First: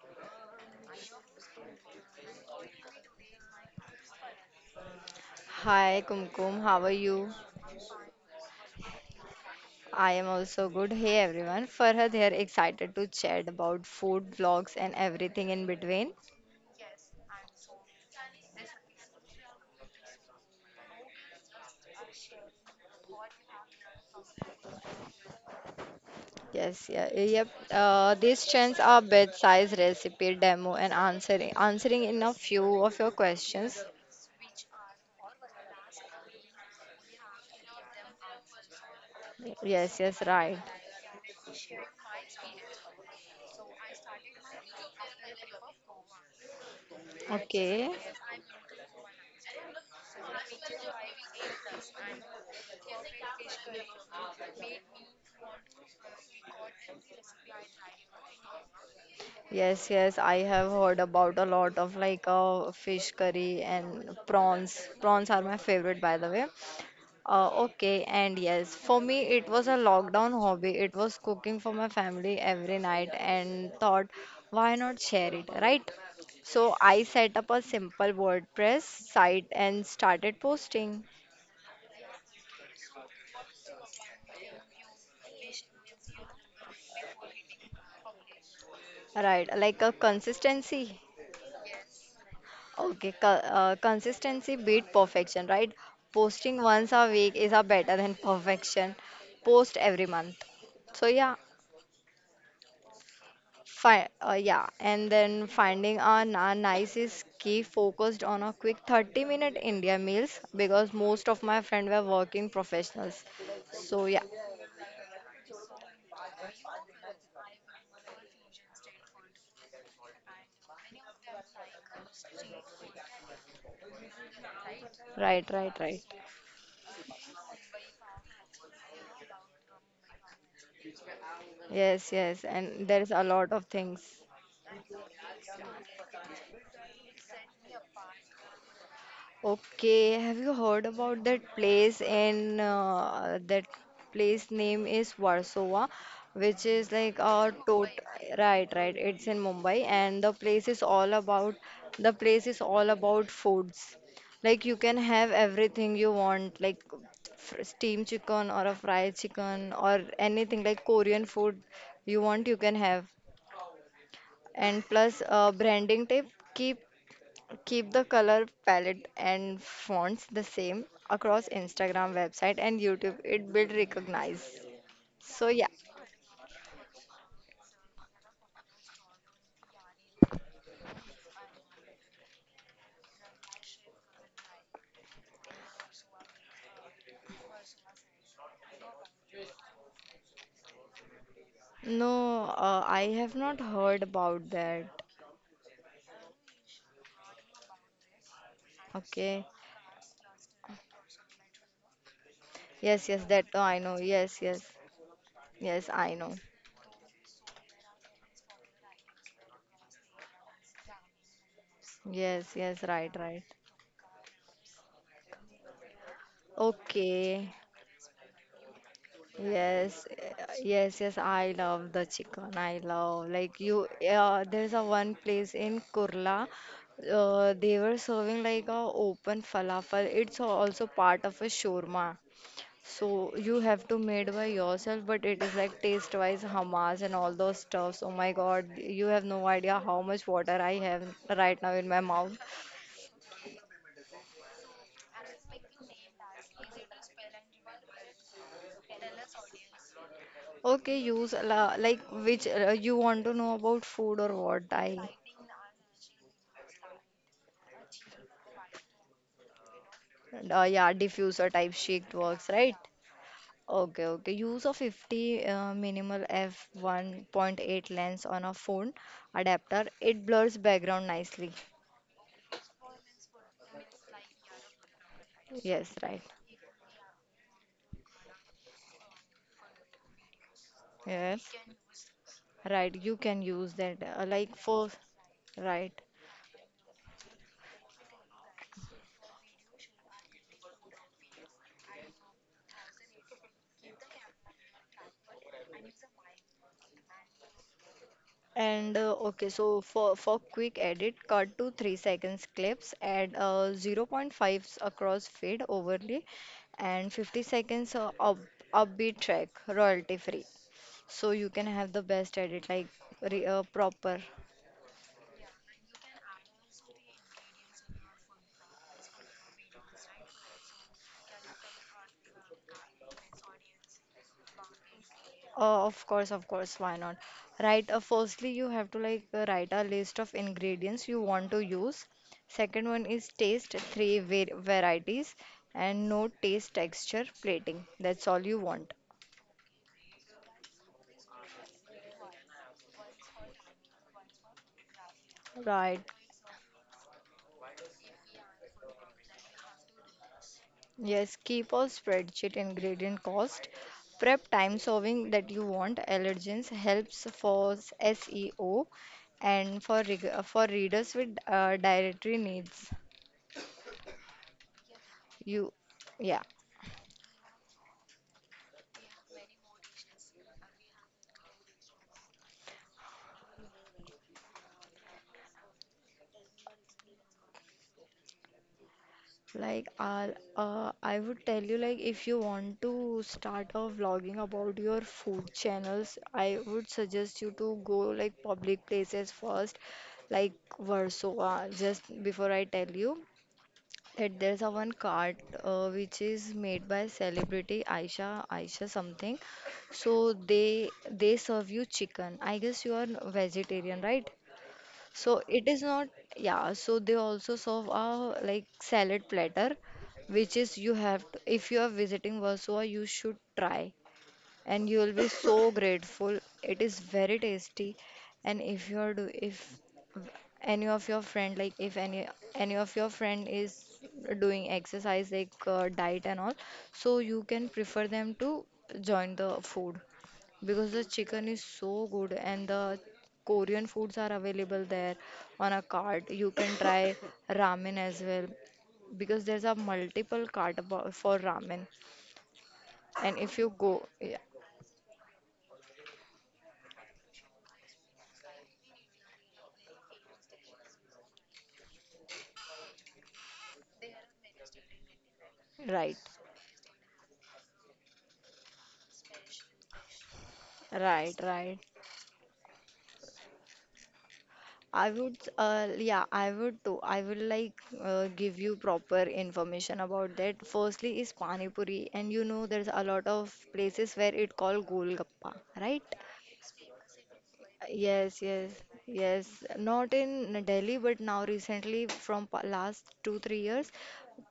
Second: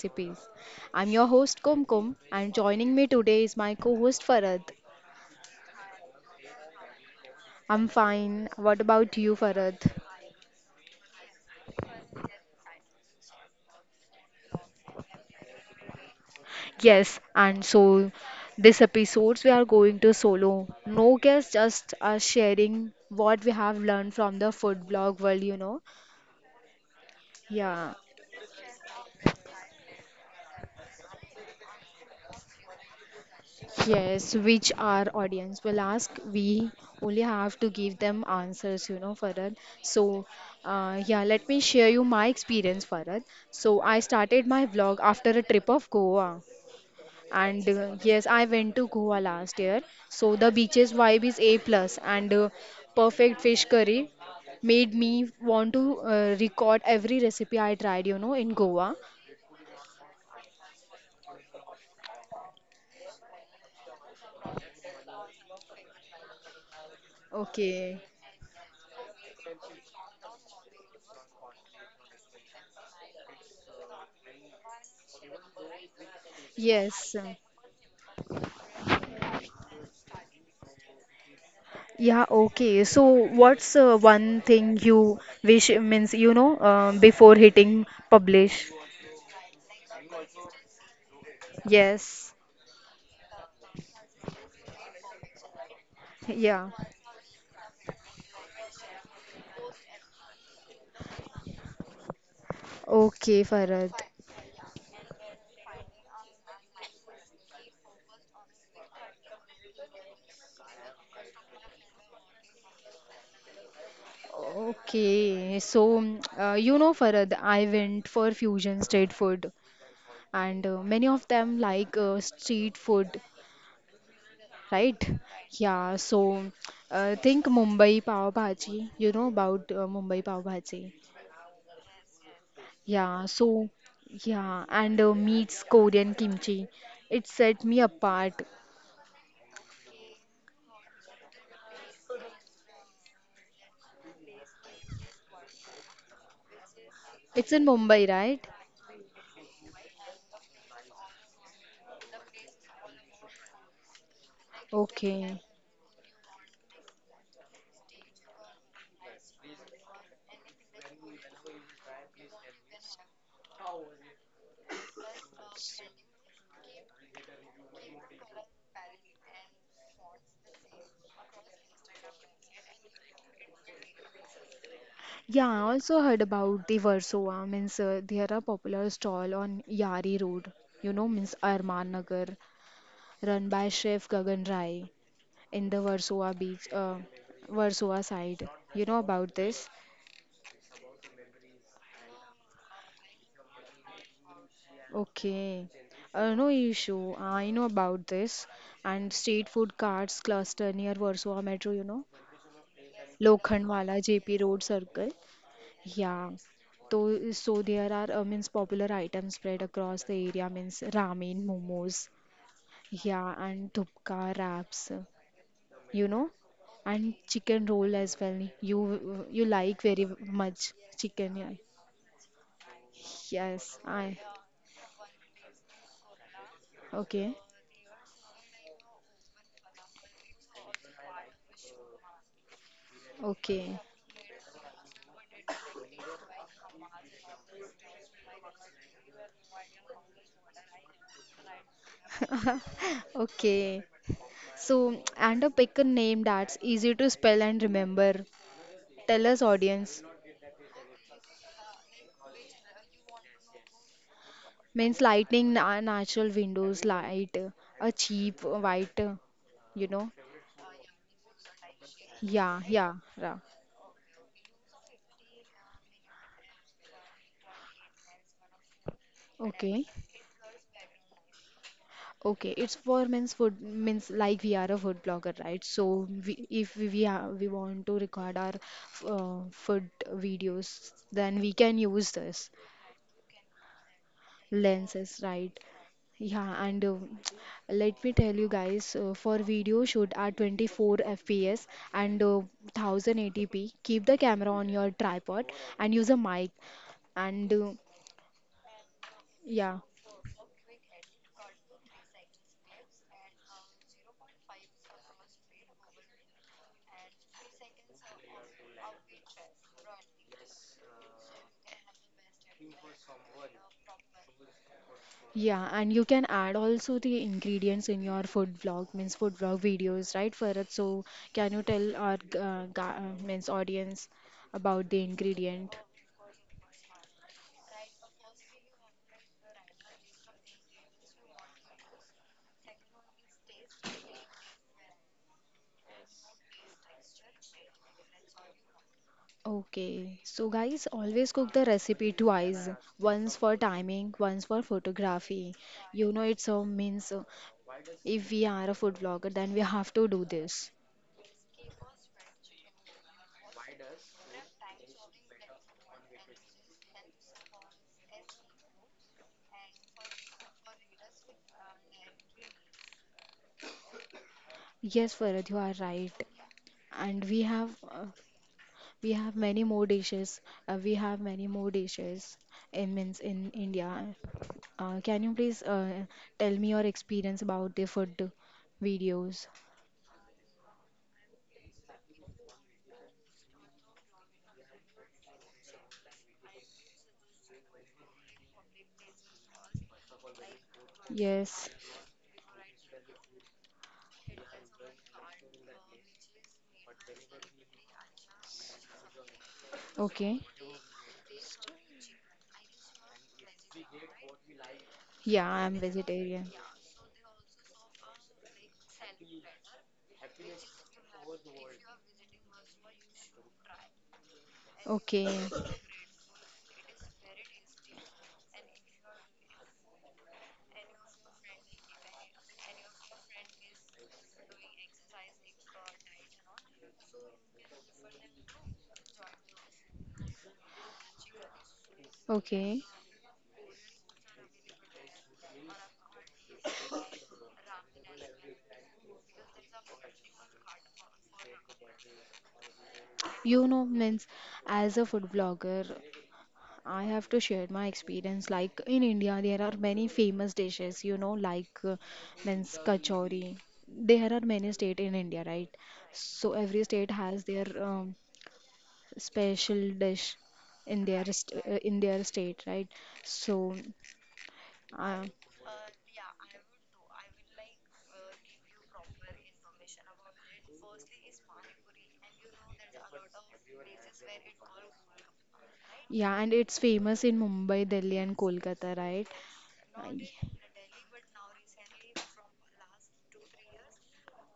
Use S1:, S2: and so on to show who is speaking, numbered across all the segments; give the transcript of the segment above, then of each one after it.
S1: recipes. I'm your host Kumkum, and joining me today is my co host Farad.
S2: Hi Kumkum, how are you?
S1: I'm fine. What about you, Farad?
S2: I am also good. Hey everyone, Farhad here, excited to chat about food vlogs and everything in between.
S1: Yes, and so this episodes we are going to solo. No guests, just us sharing what we have learned from the food blog world, you know.
S2: Yes, yeah, yep.
S1: Yeah.
S2: These trends are bite-sized recipe demo and answering in a few of your questions.
S1: Yes, which our audience will ask. We only have to give them answers, you know, Farad. So,
S2: Yes, yes, right.
S1: yeah, let me share you my experience, Farad. So, I started my vlog after a trip of Goa. And
S2: Okay.
S1: yes, I went to Goa last year. So, the beaches vibe is A plus and perfect fish curry made me want to record every recipe I tried, you know, in Goa.
S2: Yes, yes, I have heard about a lot of fish curry and prawns. Prawns are my favorite, by the way.
S1: Okay.
S2: Okay, and yes, for me it was a lockdown hobby. It was cooking for my family every night and thought, why not share it, right? So I
S1: Yes.
S2: set up a simple WordPress site and started posting,
S1: Yeah, okay. So, what's one thing you wish means, before hitting publish?
S2: right? Like a consistency.
S1: Yes.
S2: Okay, co consistency beat perfection, right? Posting
S1: Yeah.
S2: once a week is a better than perfection. Post every month. So yeah,
S1: Okay, Farad.
S2: Fi yeah, and then finding our nicest key focused on a quick 30-minute India meals because most of my friends were working professionals. So yeah,
S1: Okay. So, you know, Farad, I went for fusion street food, and many of them like street food, right?
S2: right, right,
S1: Yeah.
S2: right.
S1: So, think Mumbai pav bhaji. You know about Mumbai pav bhaji.
S2: Yes, yes, and there's
S1: Yeah,
S2: a lot
S1: so
S2: of things.
S1: yeah, and meats Korean kimchi. It set me apart.
S2: Okay, have you heard about that place in that place name is Warsaw, which is like a
S1: In
S2: tot
S1: Mumbai, right?
S2: right, right. It's in Mumbai, and the place is all about foods. Like you can have
S1: Okay.
S2: everything you want, like steamed chicken or a fried chicken or anything like Korean food you want, you can have. And plus, branding tip, keep Keep the color palette and fonts the same across Instagram, website, and YouTube. It build recognize.
S1: Yeah,
S2: So
S1: I
S2: yeah,
S1: also heard about the Versova. Means there are popular stall on Yari Road. You know, means Arman Nagar, run by chef Gagan Rai in the Versova beach, Versova side. You know about this?
S2: no, I have not heard about that.
S1: Okay. No issue. I know about this. And
S2: Okay.
S1: street food carts cluster near Warsaw Metro, you know.
S2: Yes, yes, that oh, I know.
S1: Lokhandwala, JP
S2: Yes, yes,
S1: Road Circle.
S2: yes, I
S1: Yeah.
S2: know.
S1: So, so there are means popular items spread across the area means ramen, momos,
S2: Yes, yes, right,
S1: yeah,
S2: right.
S1: and thupka wraps, you know, and
S2: Okay.
S1: chicken roll as well. You like
S2: Yes,
S1: very much
S2: yes, yes.
S1: chicken, yeah.
S2: I love the chicken. I love like
S1: Yes,
S2: you.
S1: I.
S2: There's a one place in Kurla.
S1: Okay,
S2: They were serving like a open falafel. It's also part of a shawarma. So you
S1: okay.
S2: have to made by yourself, but it is like taste wise hummus and all those stuffs. Oh my God, you have no idea how much water I have right now in my mouth.
S1: Okay. So, and a pick a name that's easy to spell and remember. Tell us, audience.
S2: Okay, use like which you want to know about food or what
S1: Means
S2: I.
S1: lighting na natural windows light, a cheap white, you know.
S2: Yeah, diffuser type shaped works,
S1: Yeah,
S2: right?
S1: yeah, yeah.
S2: Okay, okay. Use of 50 minimal f1.8 lens on a phone
S1: Okay,
S2: adapter. It blurs background nicely.
S1: okay. It's for means food means like we are a food blogger, right?
S2: Yes,
S1: So
S2: right.
S1: we, if are, we want to record our food videos, then
S2: Yes,
S1: we can use this.
S2: right. You can use that like for
S1: Lenses, right?
S2: right.
S1: Yeah, and let me tell you guys for video shoot at 24 fps and 1080p, keep the camera on your tripod and use a mic and
S2: And okay,
S1: yeah.
S2: so for quick edit, cut to 3 seconds clips, add 0 0.5 across fade overlay and 50 seconds up upbeat track, royalty free. So you can have the best edit like proper.
S1: Yeah, and you can add also the ingredients in your food vlog means food vlog videos, right, Farad? So can you tell our means audience about the ingredient?
S2: Uh, of course, of course, why not? Right, firstly you have to write a list of ingredients you want to use. Second one is taste, three varieties, and no taste, texture, plating, that's all you want,
S1: Okay, so guys, always cook the recipe twice, once for timing, once for photography.
S2: right?
S1: You know, it's a means if we are a food vlogger, then we have to do this.
S2: Yes, keep a spreadsheet: ingredient cost, prep time, serving that you want, allergens, helps for SEO and for for readers with dietary needs.
S1: Yes, Farad, you are
S2: You,
S1: right.
S2: yeah,
S1: And we have many more dishes. We have many more dishes in means in India. Can you please tell me your experience about the food videos?
S2: like I would tell you like if you want to start a vlogging about your food channels, I would suggest you to go like public places first, like Warsaw.
S1: Yes.
S2: Just before I tell you that there's a one cart which is made by celebrity Aisha, Aisha something. So
S1: Okay.
S2: they serve you chicken. I guess you are vegetarian, right? So
S1: Yeah,
S2: it
S1: I'm
S2: is not,
S1: vegetarian.
S2: yeah. So they also serve a like salad platter, which is you have to, if you are visiting Warsaw, you should try, and you will
S1: Okay.
S2: be so grateful. It is very tasty, and if you are do, if any of your friend like if any any of your friend is doing exercise like diet and all, so you can prefer them to join the food because the chicken is so good and
S1: Okay,
S2: the Korean foods are available there on a cart. You can try ramen as well because there's a multiple cart for ramen. And if
S1: you
S2: you
S1: know,
S2: go,
S1: means
S2: yeah,
S1: as a food blogger, I have to share my experience. Like in India, there are many famous dishes, you know, like means kachori. There are many state in India, right?
S2: right,
S1: So every state has their special dish in their
S2: right,
S1: st
S2: right.
S1: in their state, right? So,
S2: I
S1: uh,
S2: would, yeah, I would too. I will give you proper information about that. Firstly is Pani Puri, and you know there's a lot of places where it called Golgappa, right?
S1: yeah, and it's famous in Mumbai, Delhi, and
S2: Yes, yes,
S1: Kolkata, right?
S2: yes.
S1: Uh,
S2: Not in Delhi, but now recently, from last two, 3 years,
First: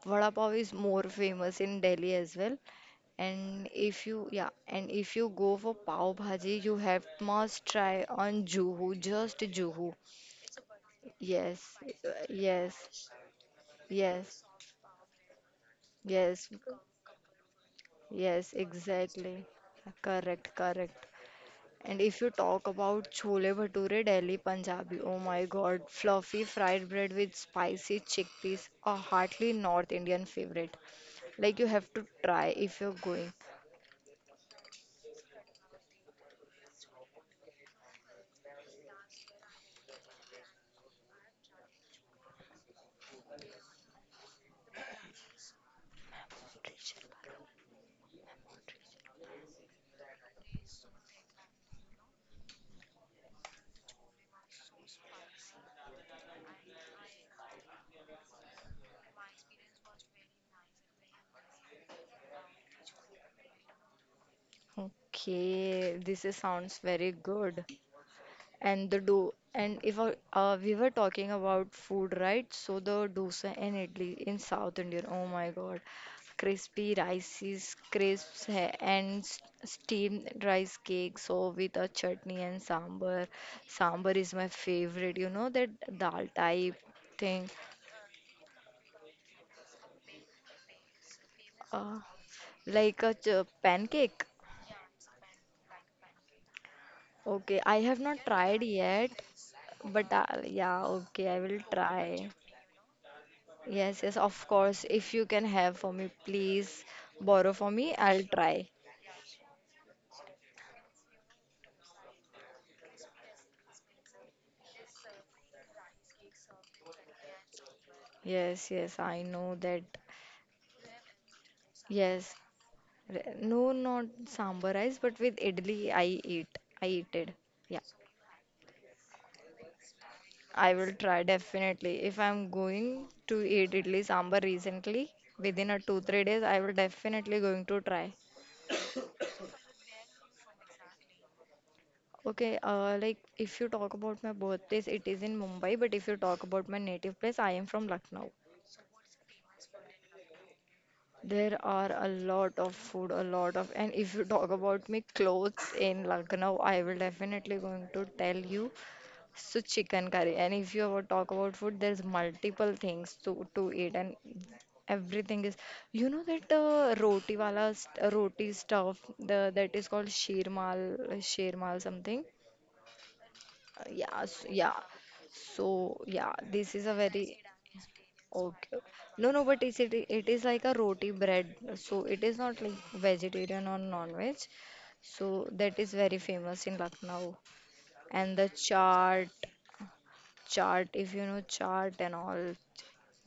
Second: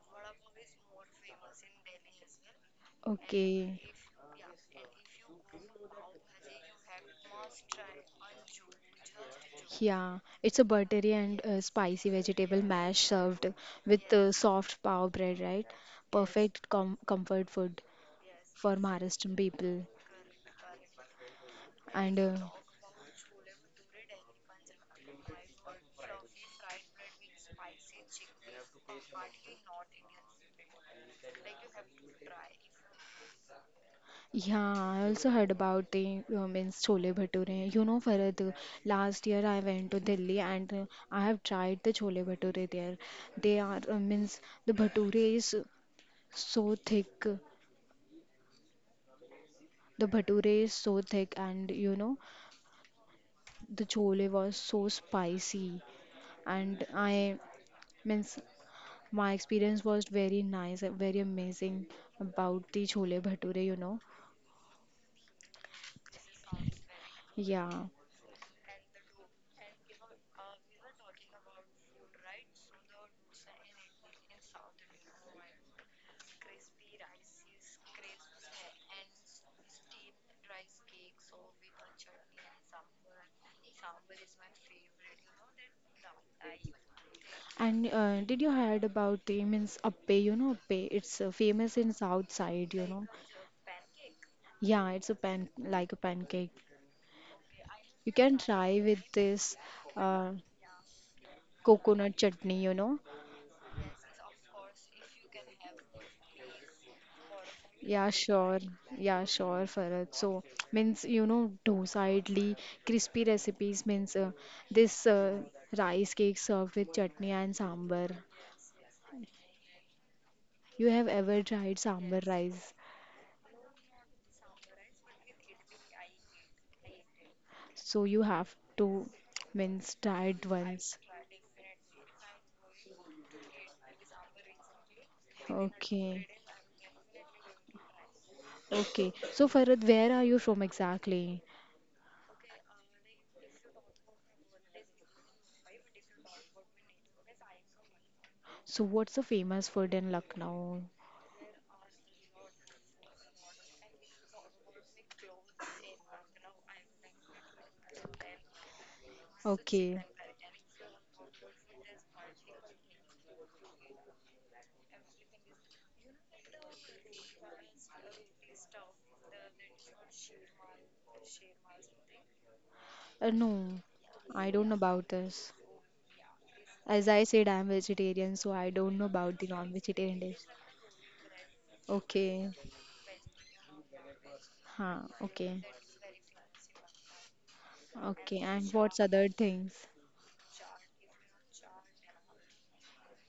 S2: vada pav is more famous in Delhi as well. And
S1: okay.
S2: if you, yeah, and if you go for pav bhaji, you have must try on Juhu, just Juhu.
S1: Yeah, it's a buttery and
S2: Yes,
S1: spicy vegetable
S2: yes,
S1: mash served with
S2: yes,
S1: soft pav bread, right?
S2: yes,
S1: Perfect comfort food
S2: yes,
S1: for Maharashtrian
S2: exactly.
S1: people.
S2: Correct, correct. And
S1: And
S2: if you talk about chole bhature Delhi Punjabi, oh my god, fluffy fried bread with spicy chickpeas, a heartily North Indian favorite. Like you have to try if you're going.
S1: yeah, I also heard about the means chole bhature. You know, Farad, last year I went to Delhi and I have tried the chole bhature there. They are means the so thick. Bhature is so thick, and you know, the chole was so spicy. And I means my experience was very nice, very amazing about the chole bhature, you know.
S2: Okay, this is, sounds very good.
S1: Yeah.
S2: And the do and if we were talking about food, right? So the dosa and idli in South India. Oh my god, crispy rices crisps and steamed rice cake so with a chutney and sambar. Sambar is my favorite, you know that, dal type thing.
S1: And did you heard about the means appe, you know, appe? It's famous in
S2: uh,
S1: south side, you
S2: like
S1: know.
S2: a pancake.
S1: Yeah, it's a pan like a pancake.
S2: Okay, I have
S1: You
S2: not
S1: can
S2: tried
S1: try with
S2: yet,
S1: this
S2: but
S1: uh,
S2: yeah, okay, I will
S1: coconut
S2: try.
S1: chutney, you know.
S2: Yes, yes, of course. If you can have for me, please borrow for me.
S1: Yeah,
S2: I'll
S1: sure.
S2: try.
S1: Yeah, sure, Farad. So, means, you know, dosadly crispy recipes means this rice cake served with chutney and sambar.
S2: Yes, yes, I know that.
S1: You have ever tried sambar
S2: Yes.
S1: rice?
S2: No, not sambar rice, but with idli, I eat. I eat it. Yeah,
S1: So, you have to means try it
S2: I will
S1: once.
S2: try definitely. If I'm going to eat idli sambar recently, within a two, three
S1: Okay.
S2: days, I will definitely going to try.
S1: Okay. So, Farad, where are you from exactly?
S2: Okay, like if you talk about my birthplace, it is in Mumbai, but if you talk about my native place, I am from Lucknow.
S1: So, what's the famous food in Lucknow?
S2: There are a lot of food, a lot of, and if you talk about me clothes in Lucknow, I will definitely going to tell you. So
S1: Okay.
S2: chicken curry, and if you ever talk about food, there's multiple things to eat, and everything is. You know that roti wala roti stuff, the that is called sheermal, sheermal something.
S1: No, I don't know
S2: Yeah.
S1: about this.
S2: So yeah, this is a
S1: As I
S2: very
S1: said, I'm vegetarian, so I
S2: Okay.
S1: don't know
S2: No,
S1: about
S2: no,
S1: the
S2: but it's, it,
S1: non-vegetarian
S2: it
S1: dish.
S2: is like a roti bread. So it is
S1: Okay,
S2: not like vegetarian or non-veg.
S1: huh,
S2: So
S1: okay,
S2: that is very famous in Lucknow. And
S1: okay.
S2: the
S1: And what's other
S2: chaat,
S1: things?
S2: chaat, if you know chaat and all,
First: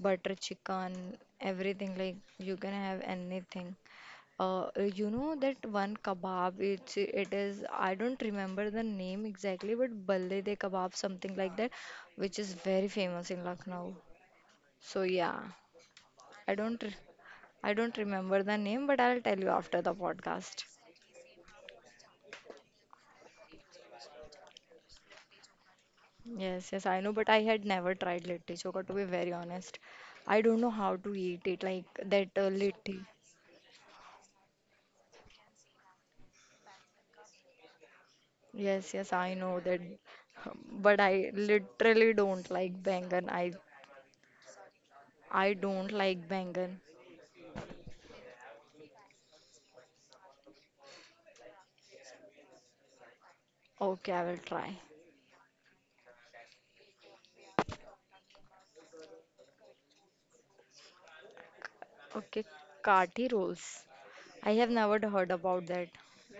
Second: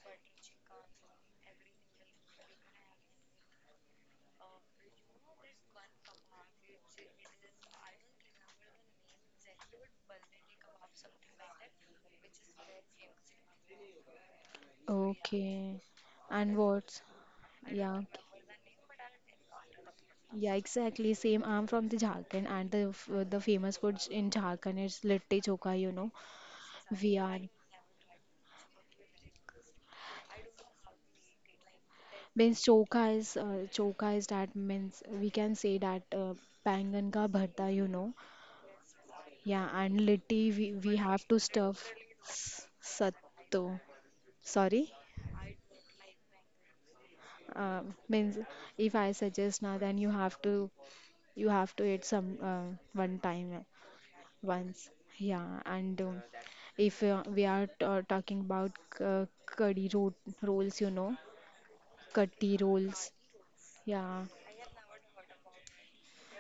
S2: butter chicken, everything like you can have anything. Uh, you know that one kebab, it's, it is, I don't remember the name exactly, but Balle de Kebab, something like that, which is very famous in Lucknow. So yeah,
S1: Okay,
S2: I
S1: and
S2: don't.
S1: what's
S2: I
S1: yeah,
S2: don't
S1: okay.
S2: remember the name, but I'll tell you after the
S1: Yeah,
S2: podcast.
S1: exactly. Same. I'm from the Jharkhand, and the the famous food in Jharkhand is litti Chokha. You know,
S2: Yes, yes, I know,
S1: we
S2: but I
S1: are
S2: had never tried litti chokha to be very honest. I don't know how to eat it, like that
S1: means
S2: litti.
S1: Chokha is choka is that means we can say that bangan ka bharta. You know.
S2: Yes, yes, I know
S1: Yeah,
S2: that,
S1: and Litty, we, we
S2: but
S1: have
S2: I
S1: to stuff
S2: literally don't like bangan.
S1: Satto. Sorry?
S2: I don't like bangan.
S1: Uh, Means if I suggest now, then you have to eat some one time
S2: Okay, I will try.
S1: once. Yeah, and if we are talking about curry ro rolls, you know,
S2: Okay,
S1: curry rolls.
S2: kati rolls.
S1: Yeah.
S2: I have never heard about that.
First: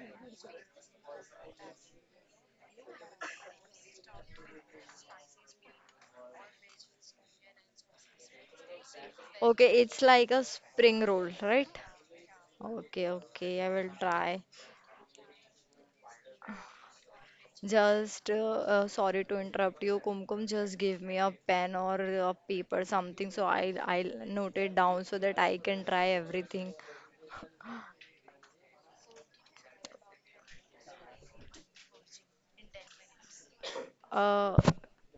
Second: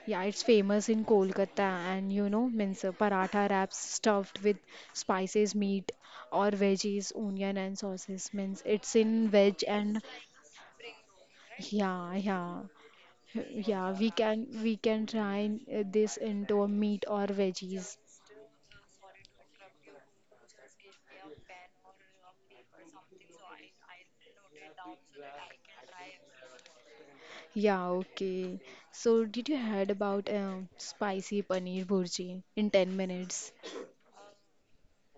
S1: Yeah, it's famous in Kolkata, and you know, means paratha wraps stuffed with spices, meat or veggies, onion and sauces. Means it's in veg
S2: Okay, it's
S1: and
S2: like a spring roll, right?
S1: yeah, yeah,
S2: Okay, okay, I will
S1: yeah. We
S2: try.
S1: can we can try this into a meat or veggies.
S2: Just Sorry to interrupt you, Kumkum. Just give me a pen or a paper, something, so I'll note it down so that I can try everything.
S1: Yeah, okay. So did you heard about spicy paneer burji in 10 minutes?
S2: Uh,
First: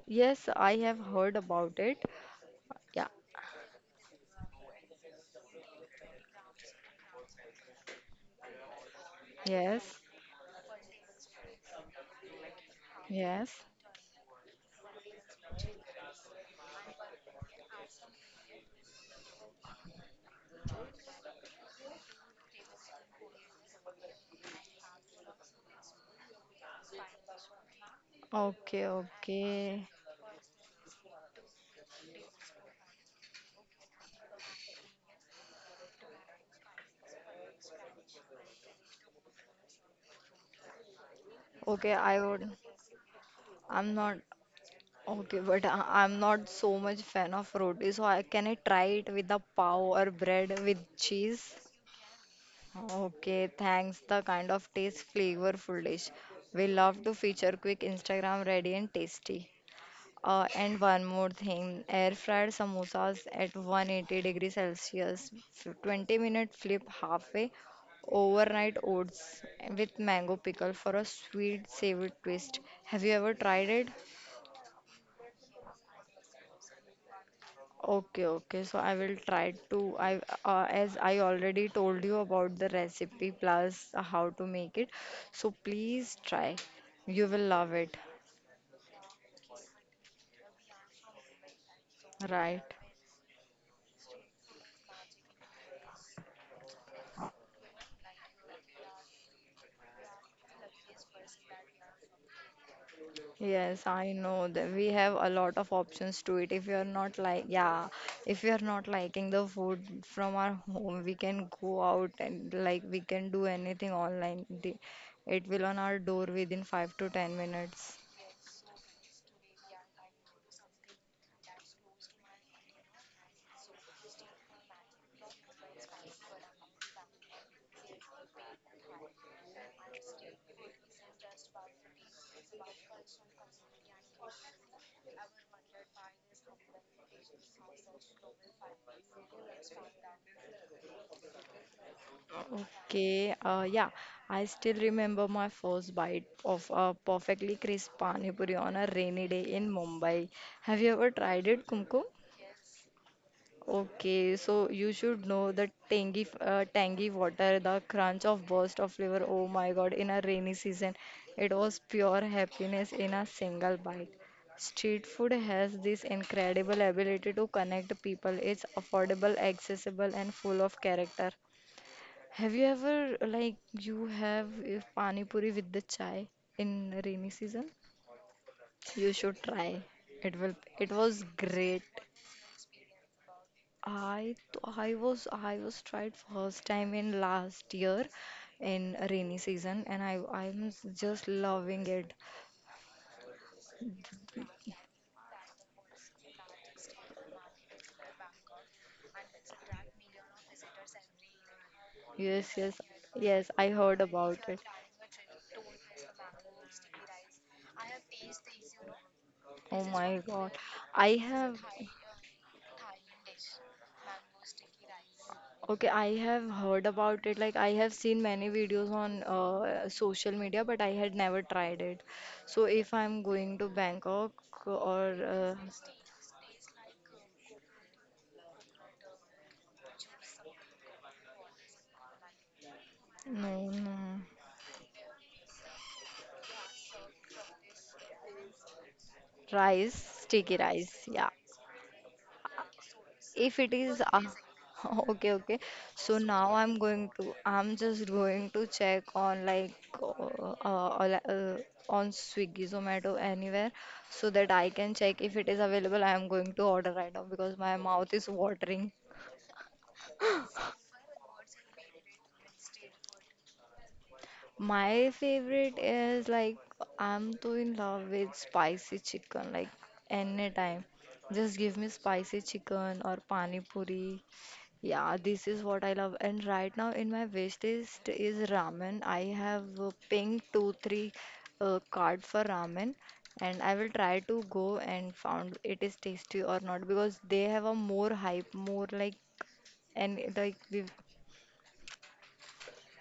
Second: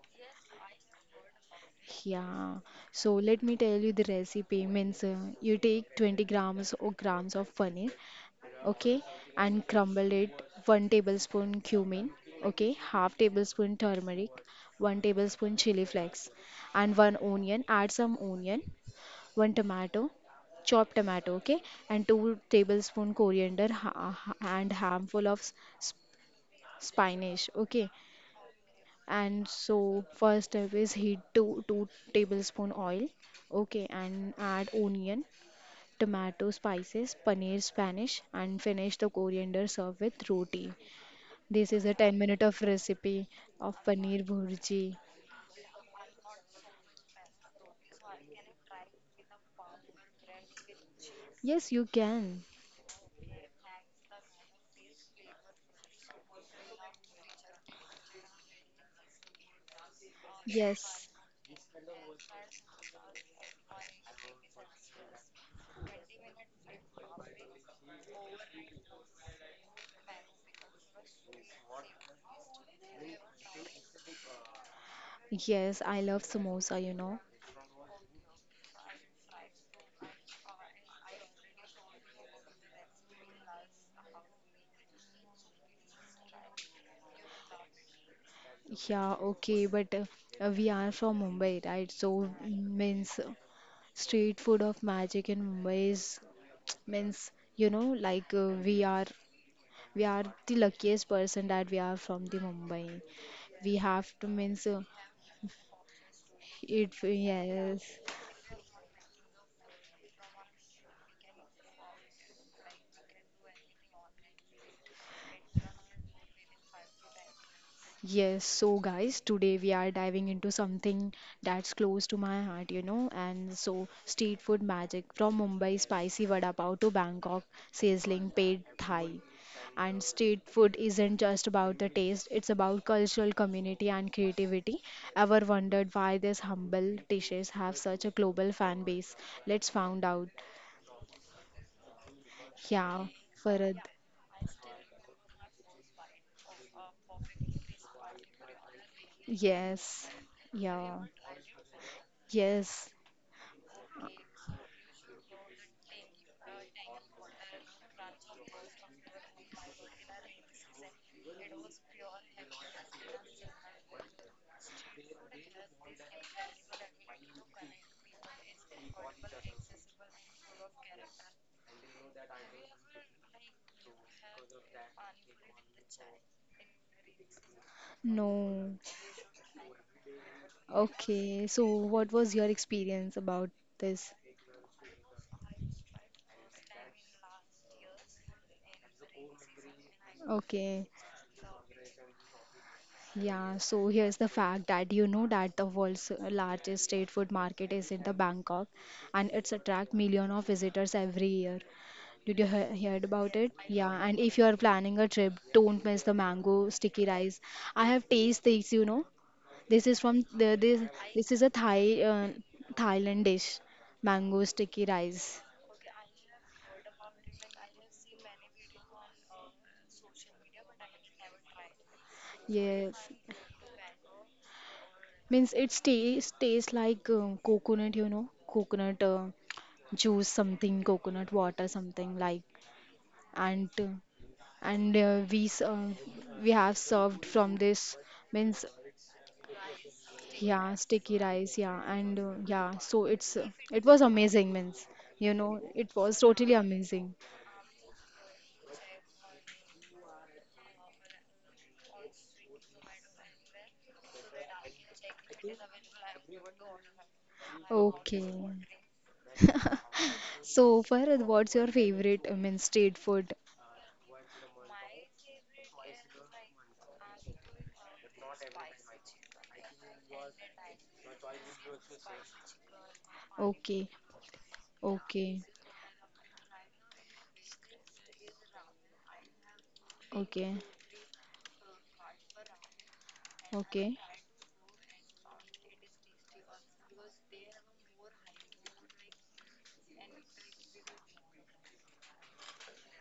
S2: yes, I have heard about it.
S1: Yeah,
S2: Yeah.
S1: so let me tell you the recipe means you take 20 grams or grams of paneer, okay, and
S2: Yes.
S1: crumble it, one tablespoon cumin, okay, half
S2: Yes.
S1: tablespoon turmeric, one tablespoon chili flakes, and one onion. Add some onion, one tomato, chopped tomato, okay, and two tablespoon coriander and handful of spinach, okay,
S2: Okay.
S1: and so
S2: Okay.
S1: first step is heat two tablespoon oil, okay, and add onion, tomato, spices, paneer, spanish, and finish the coriander, serve with roti. This is
S2: Okay.
S1: a 10
S2: I
S1: minute
S2: would.
S1: of recipe of
S2: I'm not
S1: paneer bhurji.
S2: okay, but I, I'm not so much fan of roti, so I try it with a pav or bread with cheese?
S1: Yes, you can.
S2: Okay, thanks. The kind of taste flavorful dish. We love to feature quick Instagram ready and tasty. And one
S1: Yes,
S2: more thing, air fried samosas at 180 degrees Celsius, 20-minute flip halfway, overnight oats with mango pickle for a sweet savory twist. Have you ever tried it?
S1: yes, I love samosa, you know.
S2: Okay, okay. So I will try to I as I already told you about the recipe plus how to make it. So please try. You will love it,
S1: Yeah, okay, but we are from Mumbai, right? So
S2: right?
S1: means street food of magic in Mumbai is means you know like we are the luckiest person that we are from the Mumbai. We
S2: Yes,
S1: have
S2: I
S1: to
S2: know
S1: means
S2: that we have a lot of options to it. If you are
S1: it
S2: not like, yeah,
S1: yes.
S2: if you are not liking the food from our home, we can go out and like we can do anything online. The- It will on our door within 5 to 10 minutes.
S1: Yes. So guys, today we are diving into something that's close to my heart, you know. And so street food magic from Mumbai spicy vada pav to Bangkok sizzling paid Thai. And street food isn't just about the taste, it's about cultural community and creativity. Ever wondered why these humble dishes have such a global fan base? Let's find out. Yeah,
S2: Okay,
S1: Farad.
S2: yeah, I still remember my first bite of a perfectly crisp pani puri on a rainy day in
S1: Yes.
S2: Mumbai. Have you
S1: Yeah.
S2: ever tried it, Kumkum?
S1: Yes.
S2: Okay, so you should know the tangy, tangy water, the crunch of burst of flavor. Oh my God, in a rainy season, it was pure happiness in a single bite. Street food has this incredible ability to connect people. It's affordable, accessible, and full of character. Have you ever like you have pani puri with the chai in rainy season?
S1: No.
S2: You should try. It will it was
S1: Okay. So,
S2: great.
S1: what was your experience about this?
S2: I was tried first time in last year in rainy season and I'm
S1: Okay.
S2: just loving it.
S1: Yeah, so here's the fact that you know that the world's largest street food market is in the Bangkok and it's attract million of visitors every year. Did you
S2: Yes, yes,
S1: heard about
S2: yes,
S1: it?
S2: I
S1: Yeah,
S2: heard
S1: and
S2: about
S1: if you
S2: it.
S1: are planning a trip, don't miss the mango sticky rice. I have tasted this, you know.
S2: Oh
S1: This is
S2: my
S1: from
S2: god.
S1: the, this
S2: I
S1: this is a
S2: have
S1: Thai Thailand dish, mango sticky rice.
S2: okay, I have heard about it. Like I have seen many videos on social media, but I had never tried it. So if
S1: Yes.
S2: I'm going to Bangkok or
S1: Means it tastes like coconut, you know, coconut juice, something, coconut water, something like,
S2: no,
S1: and
S2: no,
S1: and uh, we s- uh, we have served from this means
S2: rice, sticky
S1: yeah,
S2: rice.
S1: sticky
S2: Yeah.
S1: rice, yeah, and yeah, so it's
S2: If it
S1: it was
S2: is
S1: amazing, means
S2: okay,
S1: you know,
S2: okay.
S1: it
S2: So
S1: was totally
S2: now
S1: amazing.
S2: I'm just going to check on like uh, uh, uh, uh, on Swiggy, Zomato, anywhere so that I can check if it is available. I am going to order right now because my mouth is
S1: Okay,
S2: watering.
S1: so Farhad, what's your favorite means street food?
S2: My favorite is like I'm too in love with spicy chicken like anytime. Just give me spicy chicken or pani
S1: Okay,
S2: puri. Yeah,
S1: okay,
S2: this is what I love. And right now in my wish list is ramen. I have pinged
S1: okay,
S2: two, three card for ramen, and I will
S1: okay,
S2: try to go and found it is tasty or not because they have a more hype, more like and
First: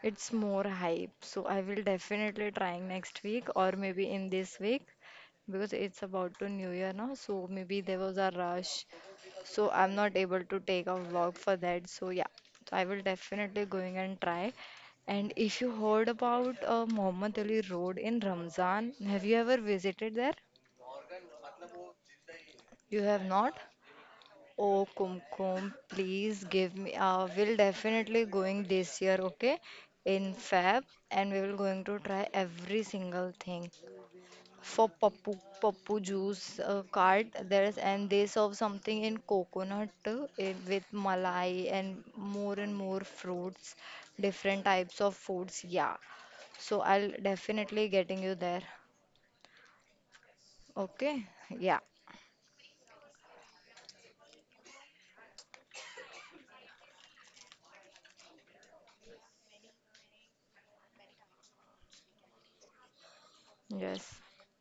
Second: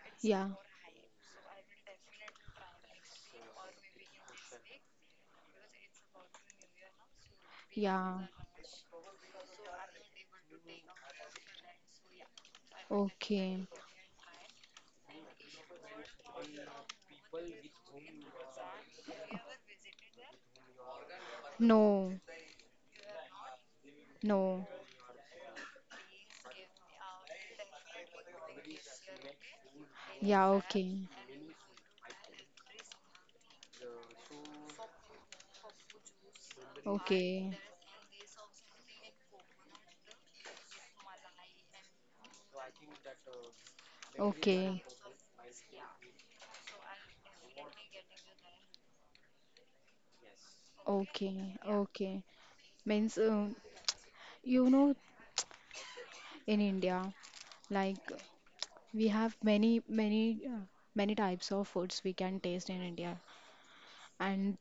S2: it's
S1: yeah,
S2: more hype. So I will definitely try next week or maybe in this week because it's about to New Year now. So maybe there was
S1: yeah.
S2: a rush so I'm not able to take a vlog for that. So yeah, so I will definitely
S1: Okay.
S2: going and try. And if you heard about Muhammad Ali Road in Ramzan, have you ever visited there?
S1: No.
S2: You have not?
S1: No.
S2: Oh, Kumkum, please give me. We'll definitely going this year, okay? In
S1: Yeah,
S2: Feb,
S1: okay.
S2: and we will going to try every single thing. For Papu Papu juice cart
S1: Okay.
S2: there's and they serve something in coconut with malai and more fruits, different
S1: Okay.
S2: types of foods. Yeah, so I'll definitely getting you there. Okay,
S1: Okay.
S2: yeah,
S1: Okay. Means, you know, in India, like we have many types of foods we can taste in India.
S2: yes,
S1: And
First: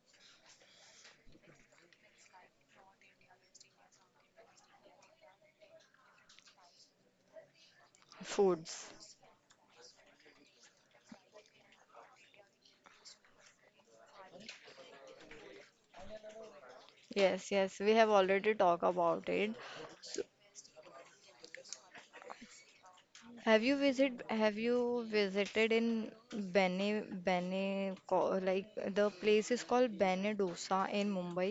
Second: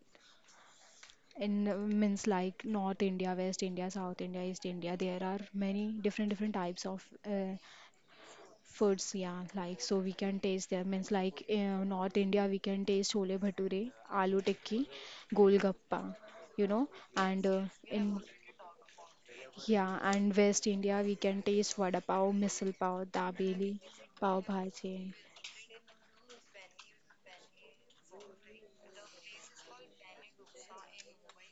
S1: in means like North India, West India, South India, East India, there are many different, different types of
S2: foods.
S1: foods. Yeah, like so we can taste them means like north india we can taste chole bhature, aloo tikki, golgappa, you know.
S2: Yes,
S1: And
S2: yes, we
S1: in
S2: have already talked about it.
S1: yeah,
S2: So,
S1: and west india we can taste vada pav, misal pav, dabeli, pav
S2: have you
S1: bhaji.
S2: visited in like the place is called Bene Dosa in Mumbai?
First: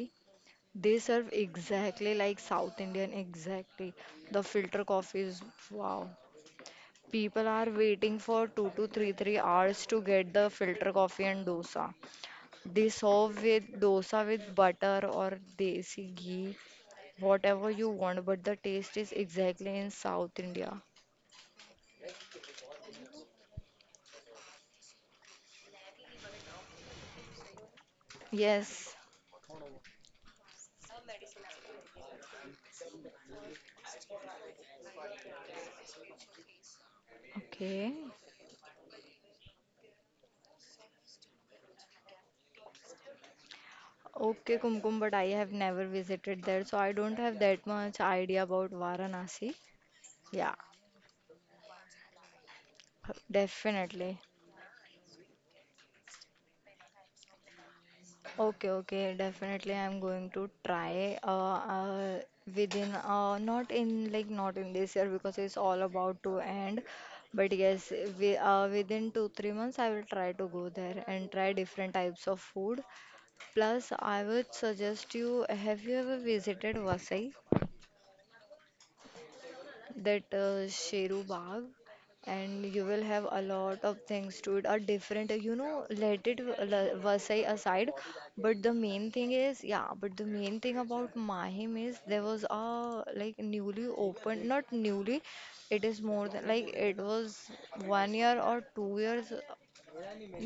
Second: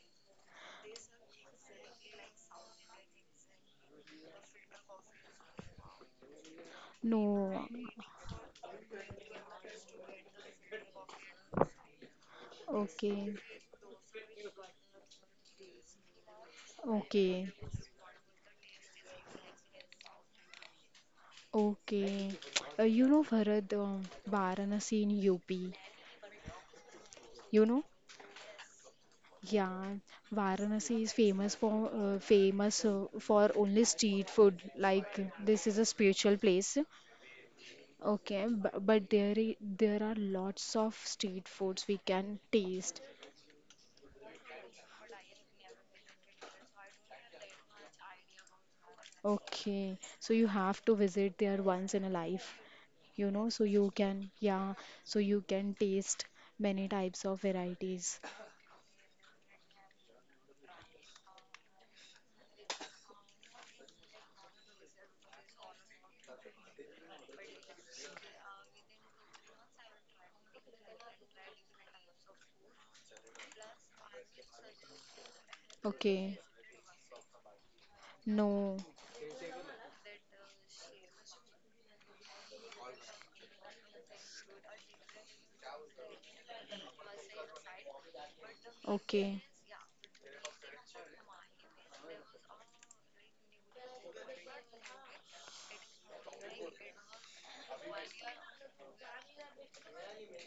S2: They serve exactly like South Indian, exactly. The filter coffee is wow. People are
S1: No.
S2: waiting for two to three hours to get the filter coffee and dosa. They
S1: Okay,
S2: serve with dosa with butter or desi ghee,
S1: okay,
S2: whatever you want, but the taste is exactly in South India.
S1: okay. Uh, you know bharat varanasi in up, you know.
S2: Yes.
S1: Yeah, Varanasi is famous for famous for only street food. Like this is a spiritual place.
S2: Okay.
S1: Okay, but there are lots of street foods we can taste.
S2: Okay, Kumkum, but I have never visited there, so I don't have that much idea about Varanasi.
S1: Okay, so you
S2: Yeah,
S1: have to visit there once in a life, you know, so you
S2: definitely.
S1: can yeah, so you can taste many types of varieties.
S2: Okay, okay, definitely I'm going to try within not in like not in this year because it's all about to end. But yes, we within 2 3 months I will try to go there and try different types of food. Plus, I would suggest you have you ever
S1: Okay,
S2: visited Vasai?
S1: no,
S2: That Sheru Bagh, and you will have a lot of things to it. Are different, you know, let it Vasai aside. But the main thing
S1: okay.
S2: is, yeah, but the main thing about Mahim is there was a like newly opened, not newly, it is more than like it was 1 year or 2 years.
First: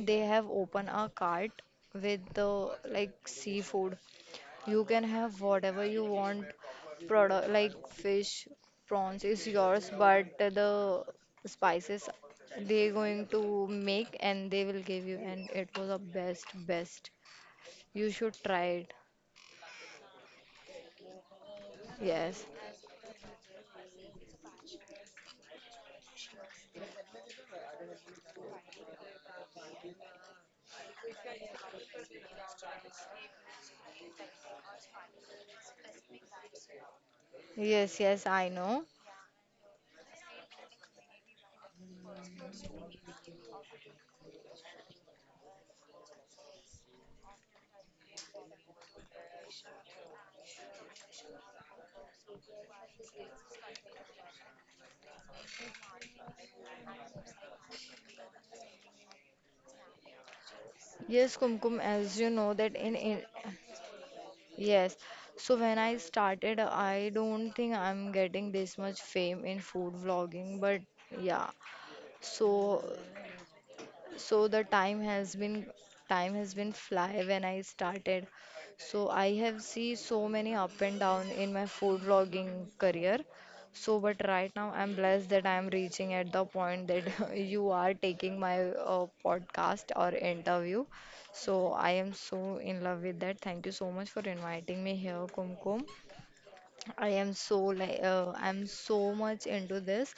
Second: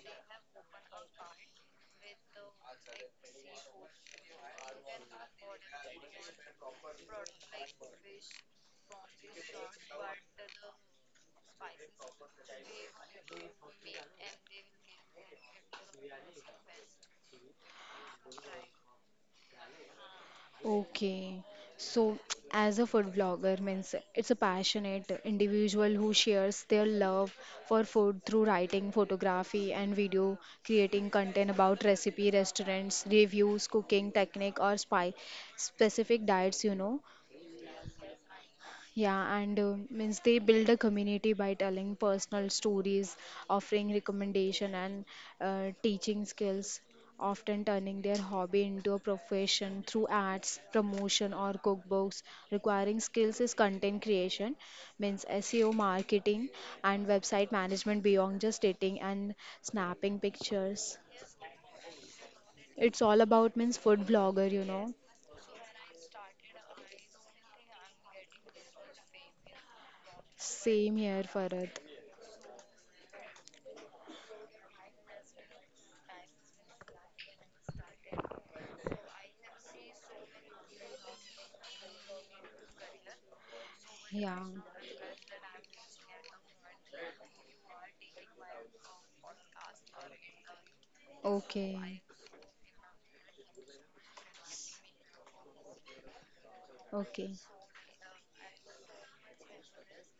S2: They have opened a cart with the like seafood. You can have whatever you want, product like fish, prawns is yours, but the spices they going to make and they will give you, and it was the best, best. You should try it.
S1: Okay. So,
S2: Yes,
S1: as a food vlogger means it's a passionate individual who shares their love for food through writing, photography, and video, creating content about recipe, restaurants, reviews, cooking technique, or spy specific diets, you know.
S2: yes, yes, I know.
S1: Yeah, and means they build a community by telling personal stories, offering recommendation and teaching skills, often turning their hobby into a profession through ads, promotion or cookbooks. Requiring skills is content creation, means SEO marketing and website management beyond just dating and snapping pictures.
S2: Yes, Kumkum, as you know that
S1: It's all
S2: in
S1: about means food blogger, you know.
S2: yes. So when I started, I don't think I'm getting this much fame in food vlogging, but
S1: Same here,
S2: yeah.
S1: Farad.
S2: So So the time has been fly when I started. So I have see so many up and down in my food vlogging career. So but
S1: Yeah.
S2: right now I'm blessed that I'm reaching at the point that you are taking my podcast or interview. So I
S1: Okay.
S2: am so in love with that. Thank you so much for inviting me here, Kumkum. I am
S1: Okay.
S2: so like I'm so much into this.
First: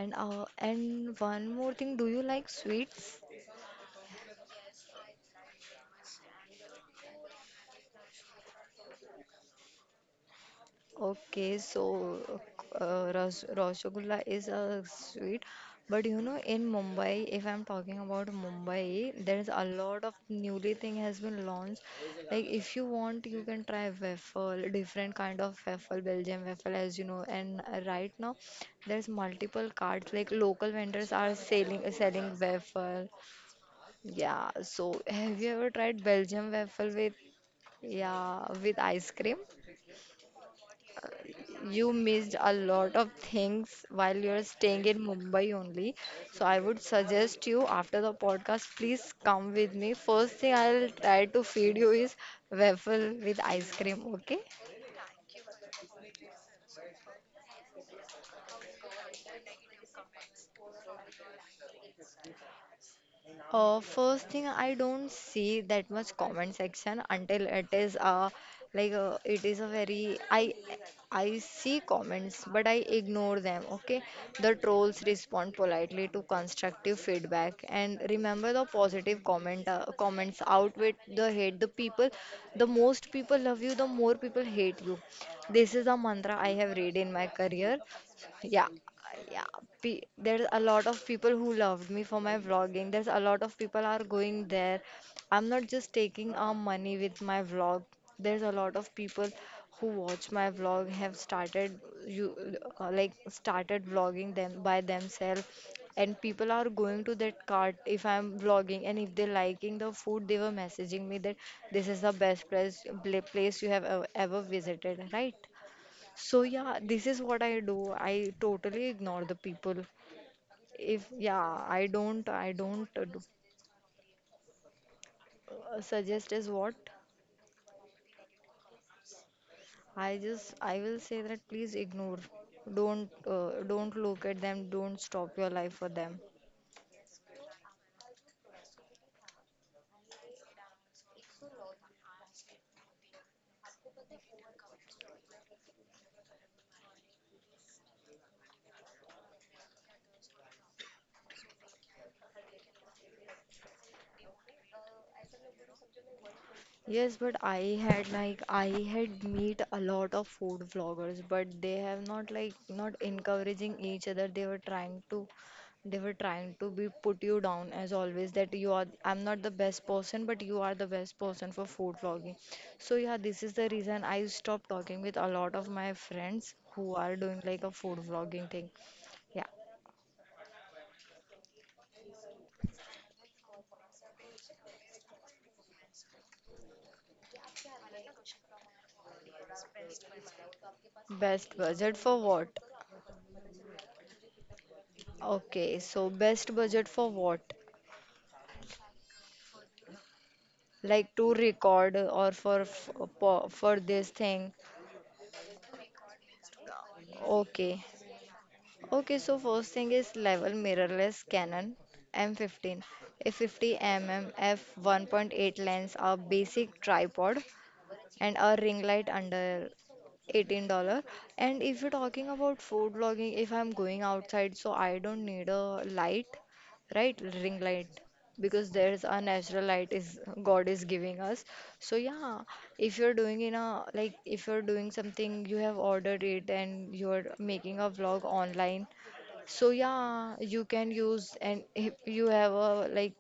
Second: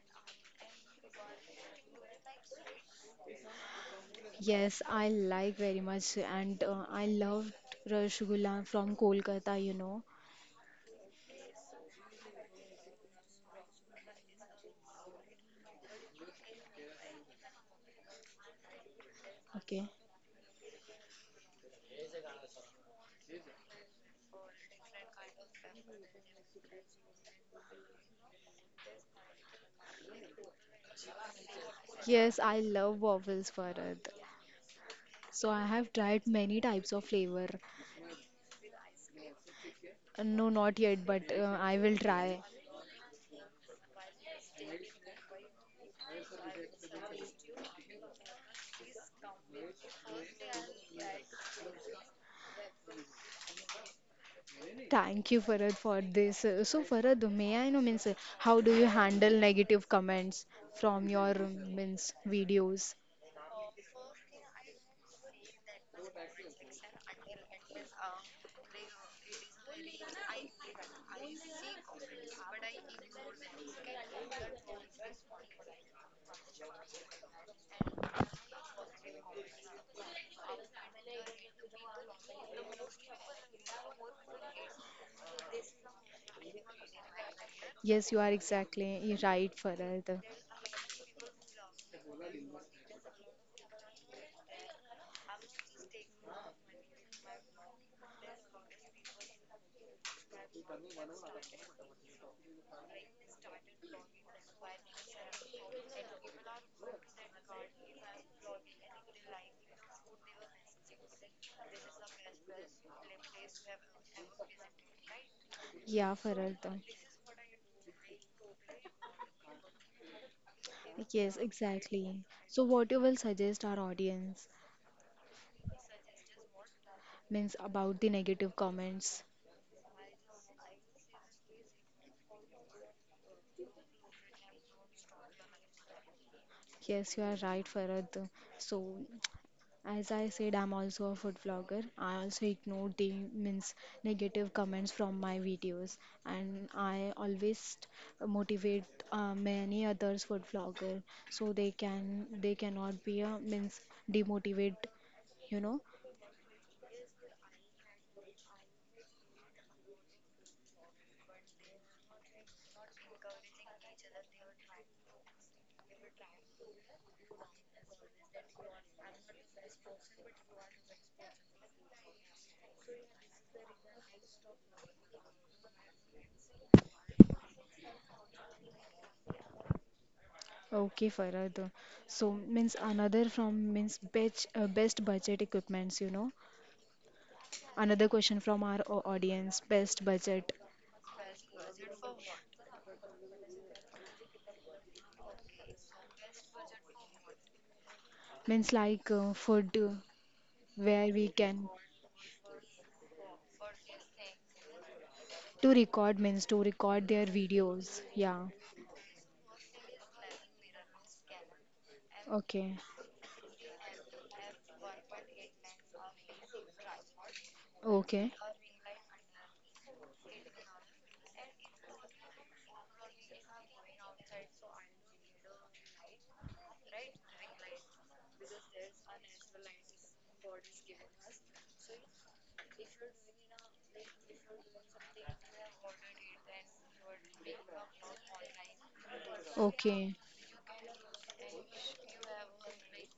S2: And one more thing, do you like sweets?
S1: Yes, I like very much, and I loved Rasgulla from Kolkata, you know.
S2: Okay, so rasgulla is a sweet, but you know, in Mumbai, if I'm talking about Mumbai, there's a
S1: Okay.
S2: lot of newly thing has been launched. Like if you want, you can try waffle, different kind of waffle, Belgian waffle, as you know. And right now, there's multiple cards. Like local vendors are selling
S1: Yes, I love
S2: waffle.
S1: waffles, Farad.
S2: Yeah. So have you
S1: So I
S2: ever
S1: have
S2: tried
S1: tried
S2: Belgian
S1: many
S2: waffle
S1: types of
S2: with
S1: flavor.
S2: yeah with ice cream?
S1: No, not yet, but I
S2: You
S1: will
S2: missed
S1: try.
S2: a lot of things while you're staying in Mumbai only. So I would suggest you after the podcast, please come with me. First thing I'll try to feed you is waffle with ice cream, okay?
S1: Thank you, Farad, for this. So Farad, may I know means how do you handle negative comments from your means videos?
S2: First thing, I don't see that much comment section until it is like it is a very I see comments but I ignore them. Okay, the trolls respond politely to constructive feedback and remember the positive comments outweigh the hate. The people, the most people love you, the more people hate you. This is a mantra I have read in my career.
S1: Yes, you are
S2: Yeah,
S1: exactly
S2: yeah.
S1: right,
S2: Pe
S1: Farad.
S2: there's a lot of people who loved me for my vlogging. There's a lot of people are going there. I'm not just taking our money with my vlog. There's a lot of people who watch my vlog have started you like started vlogging them by themselves and people are going to that cart if I'm vlogging and if they're liking the food they were messaging me that this is the best place place you have ever, ever visited, right?
S1: Yeah,
S2: So
S1: Farad.
S2: yeah, this is what I do. I totally ignore the people. If
S1: Yes,
S2: yeah,
S1: exactly.
S2: I
S1: So,
S2: don't
S1: what you will suggest our audience
S2: suggest is what.
S1: means about the negative comments.
S2: I just I will say that please ignore. Don't look at them. Don't stop your life for them.
S1: Yes, you are right, Farad. So, as I said, I'm also a food vlogger. I also ignore the means negative comments from my videos, and I always motivate many others food vlogger so they cannot be a means demotivate, you know.
S2: Yes, but I had like I had meet a lot of food vloggers, but they have not like not encouraging each other. They were trying to be put you down as always that you are I'm not the best person, but you are the best person for food vlogging. So yeah, this is the reason I stopped talking with a lot of my friends who are doing like a food vlogging thing. Yeah.
S1: Okay, Farhad. So means another from means best best budget equipments, you know. Another question from our audience, best budget
S2: Best budget for what? Okay, so best budget for what?
S1: means like food where
S2: Like
S1: we
S2: to
S1: can
S2: record or for for this thing.
S1: to record means to record their
S2: Okay,
S1: videos. Yeah.
S2: okay, so first thing is level mirrorless canon
S1: Okay.
S2: M15, a 50 mm f 1.8 lens, a basic tripod,
S1: Okay.
S2: and a ring light under $18. And if you're talking about food vlogging, if I'm going outside, so I don't need a light, right, ring light, because there's a natural light is god is giving us. So yeah, if you're doing in a like if you're doing something you have ordered it and you're making a vlog online, so
S1: Okay.
S2: yeah you can use. And if you have a like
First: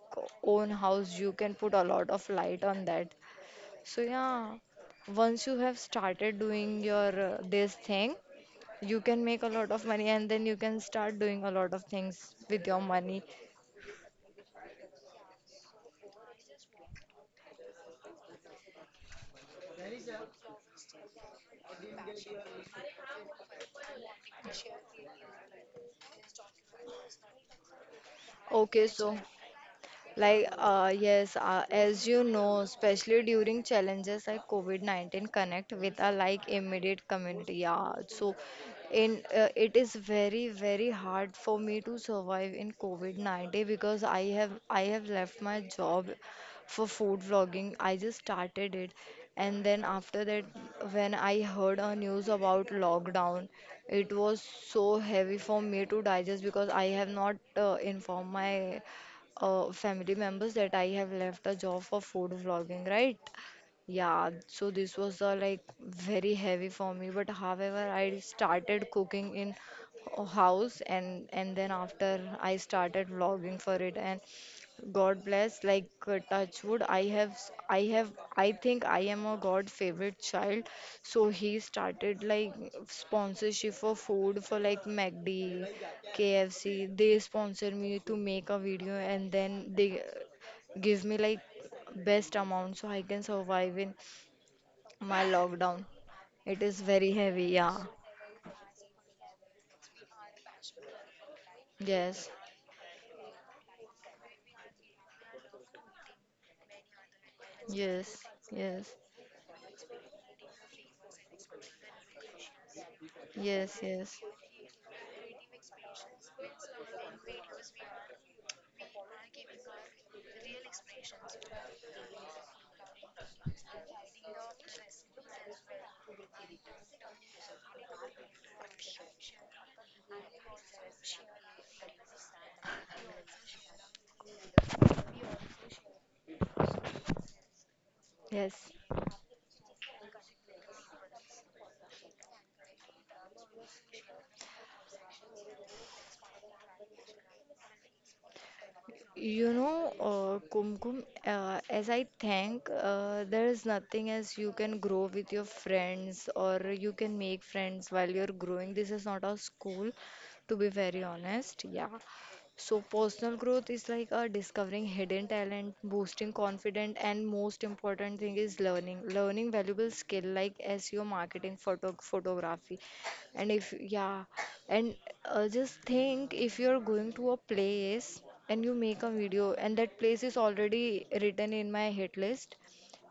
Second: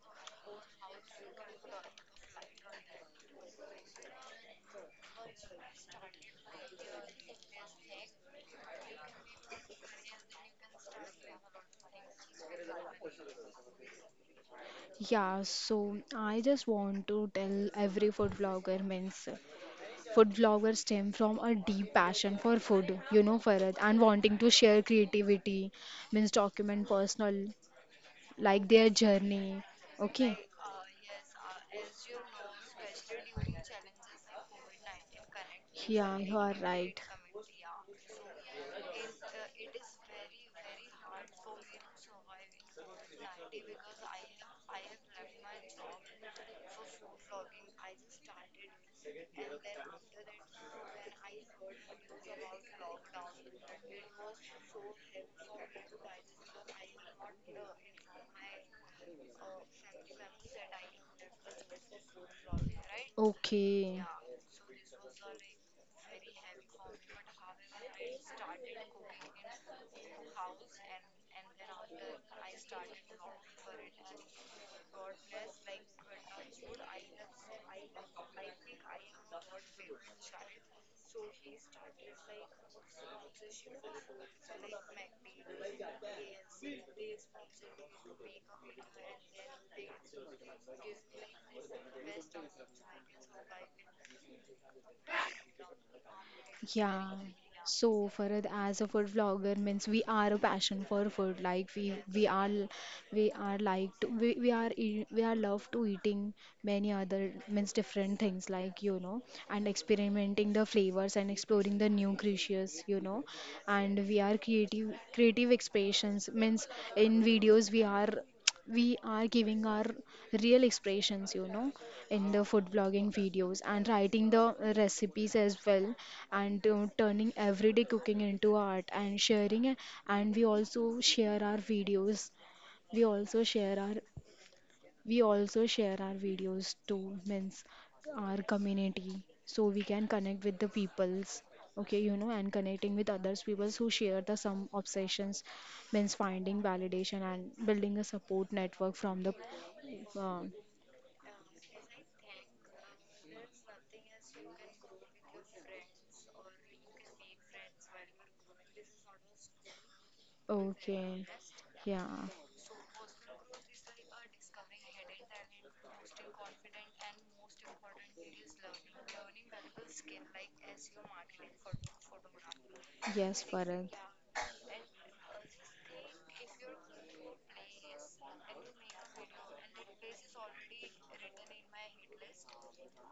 S2: own house you can put a lot of light on that. So yeah, once you have started doing your this thing, you can make a lot of money and then you can start doing a lot of things with your money.
S1: Yeah, so I just want to tell every food vlogger means food bloggers stem from a deep passion for food, you know, Farad, and wanting to share creativity, means document personal, like
S2: Okay,
S1: their
S2: so
S1: journey. Okay.
S2: like, yes, as you know, especially during challenges like COVID-19, connect with a
S1: Yeah, you
S2: like
S1: are right.
S2: immediate community. Yeah, so in it is very very hard for me to survive in COVID-19 because I have left my job for food vlogging. I just started it, and then after that, when I heard a news about lockdown, it was so heavy for me to digest because I have not informed my family members that I have left a job for food vlogging, right?
S1: Okay.
S2: Yeah, so this was like very heavy for me, but however, I started cooking in a house and then after I started vlogging for it and God bless, like touch wood, I have I think I am a God favorite child, so he started like sponsorship for food for like McD, KFC. They sponsor me to make a video and then they give me like best amount so I can survive in my lockdown. It is very
S1: Yeah.
S2: heavy, yeah.
S1: So Farad, as a food vlogger, means we are a passion for food. Like we
S2: Yes,
S1: are we are like to, we are we are love to eating many other means
S2: yes,
S1: different things, like,
S2: yes,
S1: you know, and experimenting the flavors and exploring the new creatures, you know,
S2: yes,
S1: and we
S2: yes,
S1: are creative expressions means in videos we are giving our real expressions, you know, in the food vlogging videos and writing the recipes as well, and turning everyday cooking into art and sharing it. And we also share our videos, we also share our we also share our videos to means our
S2: yes.
S1: community so we can connect with the peoples. Okay, you know, and connecting with others peoples who share the some obsessions means finding validation and building a support network from the
S2: You know,
S1: um,
S2: Kumkum, as I think, there is nothing as you can grow with your friends or you can make friends while you're growing. This is not a school, to be very
S1: okay.
S2: honest. Yeah.
S1: Yeah.
S2: So, personal growth is like discovering hidden talent, boosting confidence, and most important thing is learning. Learning valuable skill like SEO, marketing, photography,
S1: Yes,
S2: and if
S1: Farad.
S2: yeah, and just think if you're going to a place and you make a video and that place is already written in my hit list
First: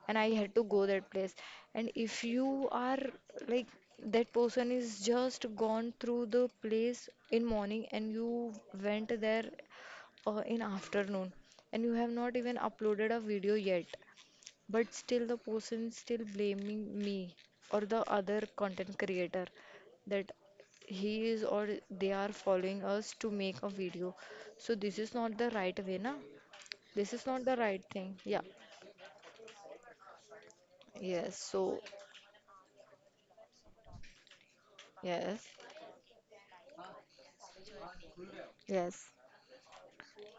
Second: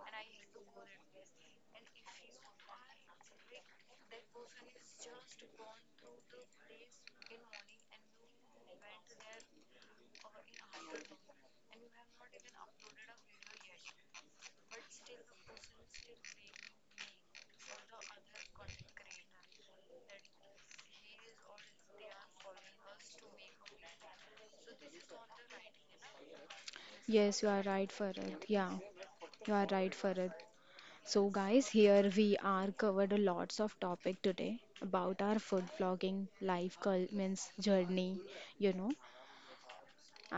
S2: and I had to go that place. And if you are like that person is just gone through the place in morning and you went there in afternoon and you have not even uploaded a video yet, but still the person still blaming me or the other content creator that he is or they are following us to make a video. So this is not the right way, na? This is
S1: Yes,
S2: not
S1: you
S2: the
S1: are
S2: right
S1: right,
S2: thing. Yeah.
S1: Farad. Yeah. You are right, Farad. So,
S2: Yes.
S1: guys,
S2: So
S1: here we are covered a lots of topic today about our
S2: yes.
S1: food vlogging life means journey, you know,
S2: Yes,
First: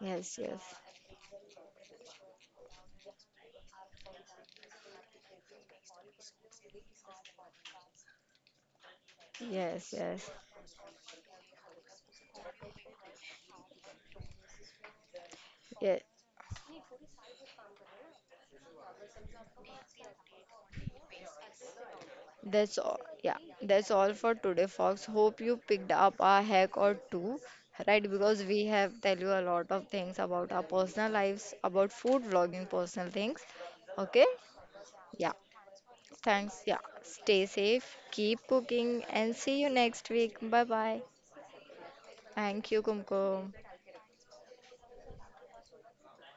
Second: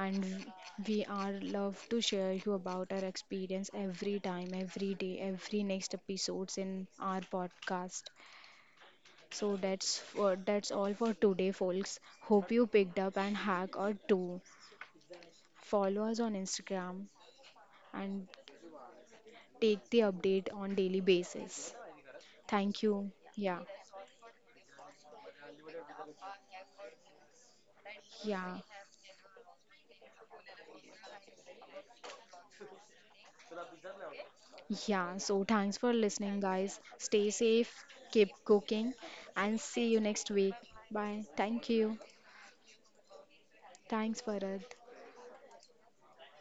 S2: yes, yes,
S1: we are love to share you about our experience every time, every day, every next episodes in our podcast. So
S2: yes, yes,
S1: that's all for today, folks. Hope you picked up and hack or two.
S2: yes.
S1: Follow us on Instagram and take the update on daily basis.
S2: That's
S1: Thank
S2: all.
S1: you.
S2: Yeah,
S1: Yeah.
S2: that's all for today, folks. Hope you picked up a hack or two, right? Because
S1: Yeah.
S2: we have tell you a lot of things about our personal lives, about food vlogging, personal things. Okay?
S1: Yeah.
S2: Yeah.
S1: So thanks for listening,
S2: Thanks. Yeah.
S1: guys. Stay
S2: Stay
S1: safe,
S2: safe,
S1: keep
S2: keep
S1: cooking,
S2: cooking, and
S1: and
S2: see you
S1: see you
S2: next
S1: next
S2: week.
S1: week.
S2: Bye bye.
S1: Bye. Thank you.
S2: Thank you, Kumkum.
S1: Thanks, Bharat.